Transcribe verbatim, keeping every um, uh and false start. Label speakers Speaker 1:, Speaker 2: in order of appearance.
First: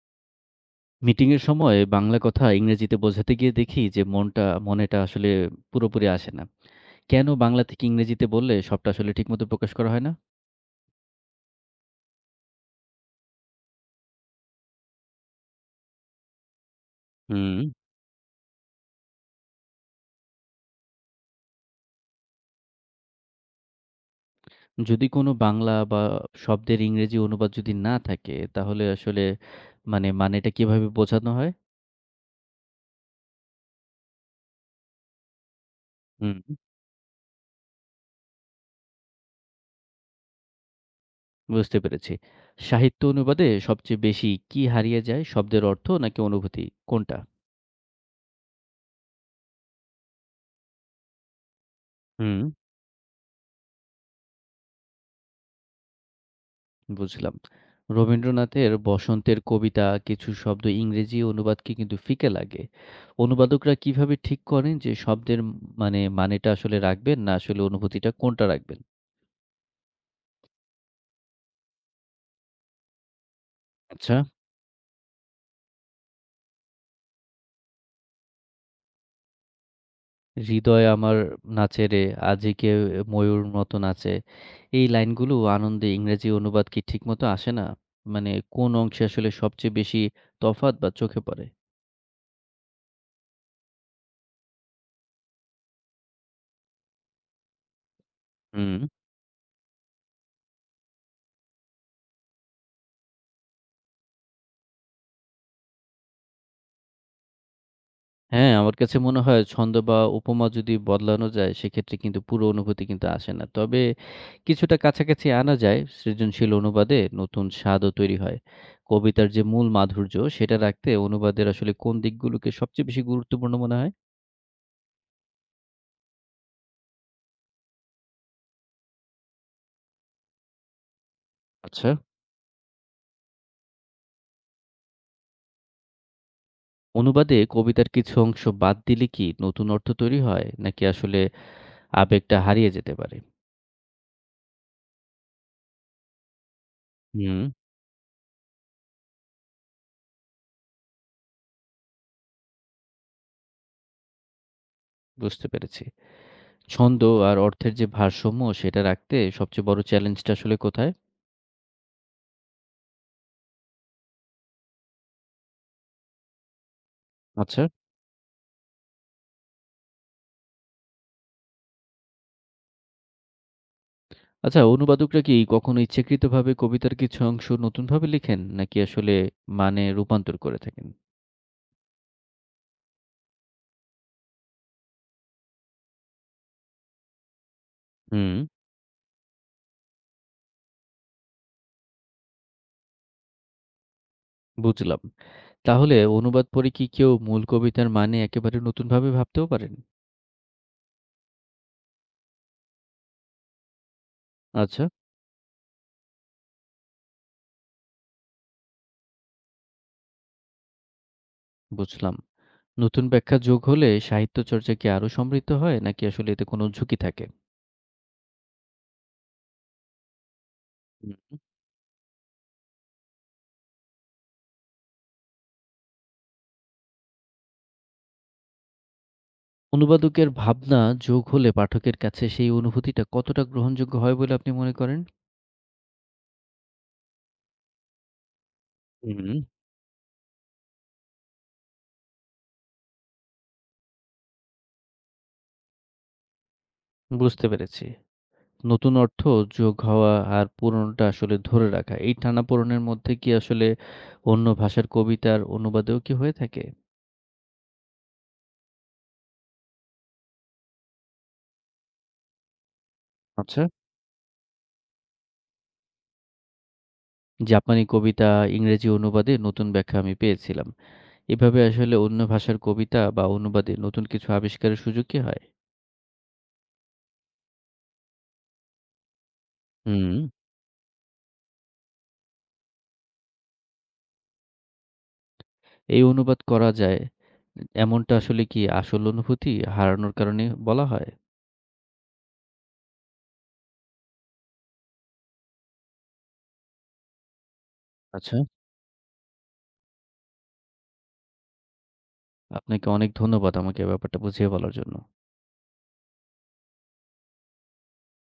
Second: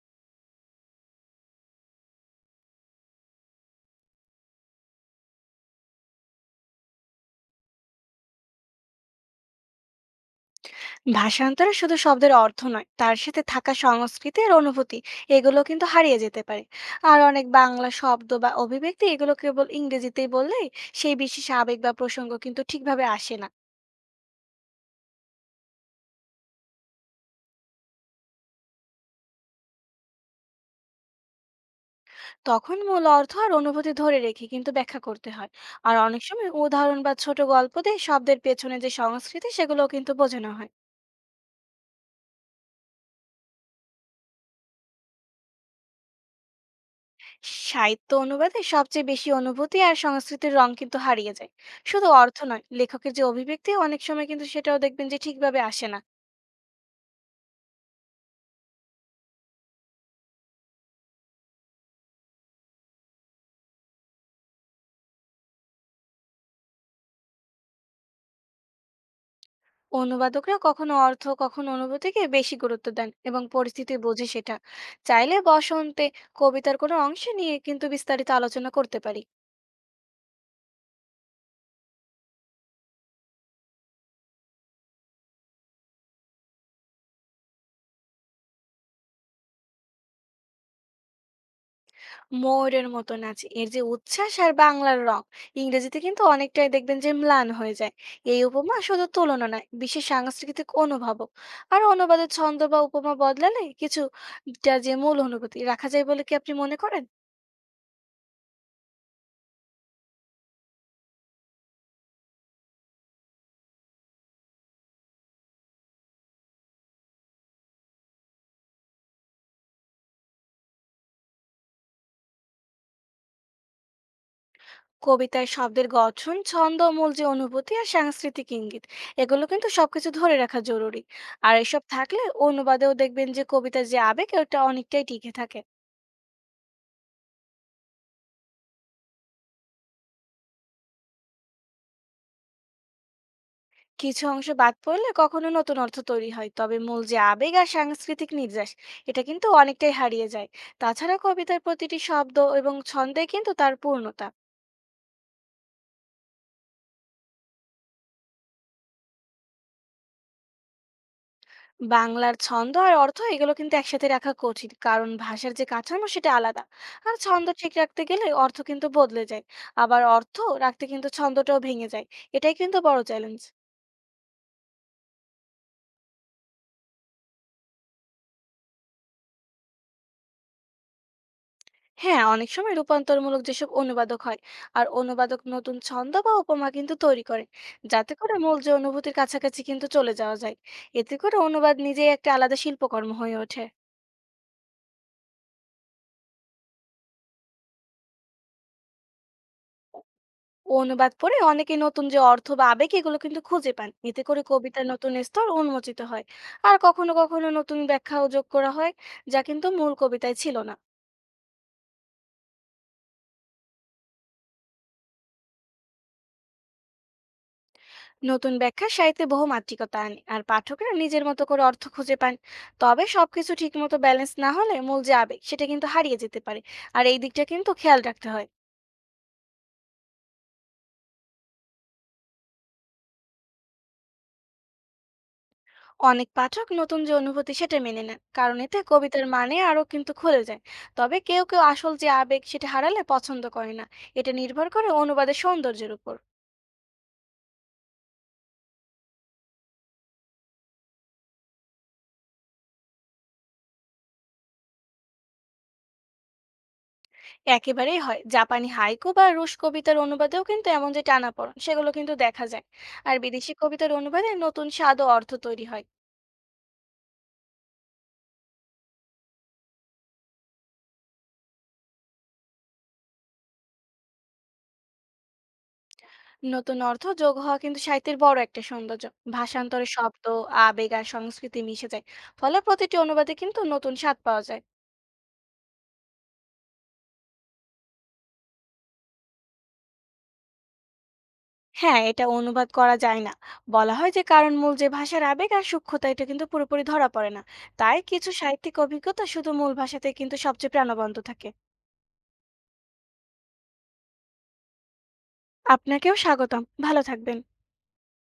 Speaker 1: মিটিংয়ের সময় বাংলা কথা ইংরেজিতে বোঝাতে গিয়ে দেখি যে মনটা মনেটা আসলে পুরোপুরি আসে না। কেন বাংলা থেকে ইংরেজিতে বললে সবটা আসলে ঠিকমতো প্রকাশ করা হয় না?
Speaker 2: ভাষান্তরে শুধু শব্দের অর্থ নয়, তার সাথে থাকা সংস্কৃতি আর অনুভূতি এগুলো কিন্তু হারিয়ে যেতে পারে। আর অনেক
Speaker 1: হুম।
Speaker 2: বাংলা শব্দ বা অভিব্যক্তি এগুলো কেবল ইংরেজিতেই বললে সেই বিশেষ আবেগ বা প্রসঙ্গ কিন্তু ঠিকভাবে আসে না।
Speaker 1: যদি কোনো বাংলা বা শব্দের ইংরেজি অনুবাদ যদি না থাকে তাহলে আসলে মানে মানেটা কিভাবে বোঝানো হয়?
Speaker 2: তখন মূল অর্থ আর অনুভূতি ধরে রেখে কিন্তু ব্যাখ্যা করতে হয়। আর অনেক
Speaker 1: হুম।
Speaker 2: সময় উদাহরণ বা ছোট গল্প দিয়ে শব্দের পেছনে যে সংস্কৃতি সেগুলোও কিন্তু বোঝানো হয়।
Speaker 1: বুঝতে পেরেছি। সাহিত্য অনুবাদে সবচেয়ে বেশি কি হারিয়ে যায় শব্দের অর্থ নাকি অনুভূতি কোনটা?
Speaker 2: সাহিত্য অনুবাদে সবচেয়ে বেশি অনুভূতি আর সংস্কৃতির রং কিন্তু হারিয়ে যায়। শুধু অর্থ
Speaker 1: হুম।
Speaker 2: নয়, লেখকের যে অভিব্যক্তি অনেক সময় কিন্তু সেটাও দেখবেন যে ঠিকভাবে আসে না।
Speaker 1: বুঝলাম। রবীন্দ্রনাথের 'বসন্তের কবিতা' কিছু শব্দ ইংরেজি অনুবাদকে কিন্তু ফিকে লাগে। অনুবাদকরা কিভাবে ঠিক করেন যে শব্দের উম মানে মানেটা আসলে রাখবেন না আসলে অনুভূতিটা কোনটা রাখবেন?
Speaker 2: অনুবাদকরা কখনো অর্থ কখনো অনুভূতিকে বেশি গুরুত্ব দেন এবং পরিস্থিতি
Speaker 1: আচ্ছা।
Speaker 2: বোঝে সেটা। চাইলে বসন্তে কবিতার কোনো অংশ নিয়ে কিন্তু বিস্তারিত আলোচনা করতে পারি।
Speaker 1: হৃদয় আমার নাচে রে, আজিকে ময়ূর মতো নাচে। এই লাইনগুলো আনন্দে ইংরেজি অনুবাদ কি ঠিকমতো আসে না? মানে কোন অংশে আসলে সবচেয়ে বেশি তফাত বা চোখে পড়ে?
Speaker 2: ময়ূরের মতো নাচ এর যে উচ্ছ্বাস আর বাংলার রং ইংরেজিতে কিন্তু অনেকটাই দেখবেন যে ম্লান হয়ে যায়। এই উপমা
Speaker 1: হুম।
Speaker 2: শুধু তুলনা নয়, বিশেষ সাংস্কৃতিক অনুভবও। আর অনুবাদের ছন্দ বা উপমা বদলালে কিছুটা যে মূল অনুভূতি রাখা যায় বলে কি আপনি মনে করেন?
Speaker 1: হ্যাঁ, আমার কাছে মনে হয় ছন্দ বা উপমা যদি বদলানো যায় সেক্ষেত্রে কিন্তু পুরো অনুভূতি কিন্তু আসে না। তবে কিছুটা কাছাকাছি আনা যায়। সৃজনশীল অনুবাদে নতুন স্বাদও তৈরি হয়। কবিতার যে মূল মাধুর্য সেটা রাখতে অনুবাদের আসলে কোন দিকগুলোকে সবচেয়ে বেশি গুরুত্বপূর্ণ মনে হয়?
Speaker 2: কবিতায় শব্দের গঠন, ছন্দ, মূল যে অনুভূতি আর সাংস্কৃতিক ইঙ্গিত এগুলো কিন্তু সবকিছু ধরে রাখা জরুরি। আর এসব
Speaker 1: আচ্ছা।
Speaker 2: থাকলে অনুবাদেও দেখবেন যে কবিতার যে আবেগ ওটা অনেকটাই টিকে থাকে।
Speaker 1: অনুবাদে কবিতার কিছু অংশ বাদ দিলে কি নতুন অর্থ তৈরি হয় নাকি আসলে আবেগটা হারিয়ে যেতে পারে?
Speaker 2: কিছু অংশ বাদ পড়লে কখনো নতুন অর্থ তৈরি হয়, তবে মূল যে
Speaker 1: হুম,
Speaker 2: আবেগ আর সাংস্কৃতিক নির্যাস এটা কিন্তু অনেকটাই হারিয়ে যায়। তাছাড়া কবিতার প্রতিটি শব্দ এবং ছন্দে কিন্তু তার পূর্ণতা।
Speaker 1: বুঝতে পেরেছি। ছন্দ আর অর্থের যে ভারসাম্য সেটা রাখতে সবচেয়ে বড় চ্যালেঞ্জটা আসলে কোথায়?
Speaker 2: বাংলার ছন্দ আর অর্থ এগুলো কিন্তু একসাথে রাখা কঠিন, কারণ ভাষার যে কাঠামো সেটা আলাদা। আর ছন্দ
Speaker 1: আচ্ছা
Speaker 2: ঠিক রাখতে গেলে অর্থ কিন্তু বদলে যায়, আবার অর্থ রাখতে কিন্তু ছন্দটাও ভেঙে যায়। এটাই কিন্তু বড় চ্যালেঞ্জ।
Speaker 1: আচ্ছা, অনুবাদকরা কি কখনো ইচ্ছাকৃতভাবে কবিতার কিছু অংশ নতুনভাবে লেখেন? নাকি আসলে মানে রূপান্তর করে থাকেন?
Speaker 2: হ্যাঁ, অনেক সময় রূপান্তরমূলক যেসব অনুবাদক হয়, আর অনুবাদক নতুন ছন্দ বা উপমা কিন্তু তৈরি করে, যাতে করে
Speaker 1: হুম।
Speaker 2: মূল যে অনুভূতির কাছাকাছি কিন্তু চলে যাওয়া যায়। এতে করে অনুবাদ নিজেই একটা আলাদা শিল্পকর্ম হয়ে ওঠে।
Speaker 1: বুঝলাম। তাহলে অনুবাদ পড়ে কি কেউ মূল কবিতার মানে একেবারে নতুনভাবে ভাবতেও পারেন?
Speaker 2: ও, অনুবাদ পড়ে অনেকে নতুন যে অর্থ বা আবেগ এগুলো কিন্তু খুঁজে পান, এতে করে
Speaker 1: আচ্ছা,
Speaker 2: কবিতার নতুন স্তর উন্মোচিত হয়। আর কখনো কখনো নতুন ব্যাখ্যাও যোগ করা হয় যা কিন্তু মূল কবিতায় ছিল না।
Speaker 1: বুঝলাম। নতুন ব্যাখ্যা যোগ হলে সাহিত্য চর্চা কি আরো সমৃদ্ধ হয়? নাকি আসলে এতে কোনো ঝুঁকি থাকে?
Speaker 2: নতুন ব্যাখ্যা সাহিত্যে বহুমাত্রিকতা আনে আর পাঠকরা নিজের
Speaker 1: হুম।
Speaker 2: মতো করে অর্থ খুঁজে পান। তবে সবকিছু ঠিকমতো ব্যালেন্স না হলে মূল যে আবেগ সেটা কিন্তু হারিয়ে যেতে পারে। আর এই দিকটা কিন্তু খেয়াল রাখতে হয়।
Speaker 1: অনুবাদকের ভাবনা যোগ হলে পাঠকের কাছে সেই অনুভূতিটা কতটা গ্রহণযোগ্য হয় বলে আপনি মনে করেন?
Speaker 2: অনেক পাঠক নতুন যে অনুভূতি সেটা মেনে নেন কারণ এতে কবিতার
Speaker 1: হুম।
Speaker 2: মানে আরো কিন্তু খুলে যায়। তবে কেউ কেউ আসল যে আবেগ সেটা হারালে পছন্দ করে না। এটা নির্ভর করে অনুবাদের সৌন্দর্যের উপর।
Speaker 1: বুঝতে পেরেছি। নতুন অর্থ যোগ হওয়া আর পুরনোটা আসলে ধরে রাখা। এই টানাপোড়েনের মধ্যে কি আসলে অন্য ভাষার কবিতার অনুবাদেও কি হয়ে থাকে?
Speaker 2: একেবারেই হয়, জাপানি হাইকু বা রুশ কবিতার অনুবাদেও কিন্তু এমন যে টানাপোড়েন সেগুলো কিন্তু দেখা যায়। আর বিদেশি
Speaker 1: আচ্ছা।
Speaker 2: কবিতার অনুবাদে নতুন স্বাদ ও অর্থ তৈরি হয়।
Speaker 1: জাপানি কবিতা, ইংরেজি অনুবাদে নতুন ব্যাখ্যা আমি পেয়েছিলাম। এভাবে আসলে অন্য ভাষার কবিতা বা অনুবাদে নতুন কিছু আবিষ্কারের সুযোগ কি হয়?
Speaker 2: নতুন অর্থ যোগ হওয়া কিন্তু সাহিত্যের বড় একটা সৌন্দর্য। ভাষান্তরে
Speaker 1: হুম।
Speaker 2: শব্দ, আবেগ আর সংস্কৃতি মিশে যায়। ফলে প্রতিটি অনুবাদে কিন্তু নতুন স্বাদ পাওয়া যায়।
Speaker 1: এই অনুবাদ করা যায় এমনটা আসলে কি আসল অনুভূতি হারানোর কারণে বলা হয়?
Speaker 2: হ্যাঁ, এটা অনুবাদ করা যায় না বলা হয়, যে কারণ মূল যে ভাষার আবেগ আর সূক্ষ্মতা এটা কিন্তু পুরোপুরি ধরা পড়ে না। তাই কিছু
Speaker 1: আচ্ছা।
Speaker 2: সাহিত্যিক অভিজ্ঞতা শুধু মূল ভাষাতে কিন্তু সবচেয়ে প্রাণবন্ত থাকে।
Speaker 1: আপনাকে অনেক ধন্যবাদ আমাকে ব্যাপারটা বুঝিয়ে বলার জন্য।
Speaker 2: আপনাকেও স্বাগতম, ভালো থাকবেন।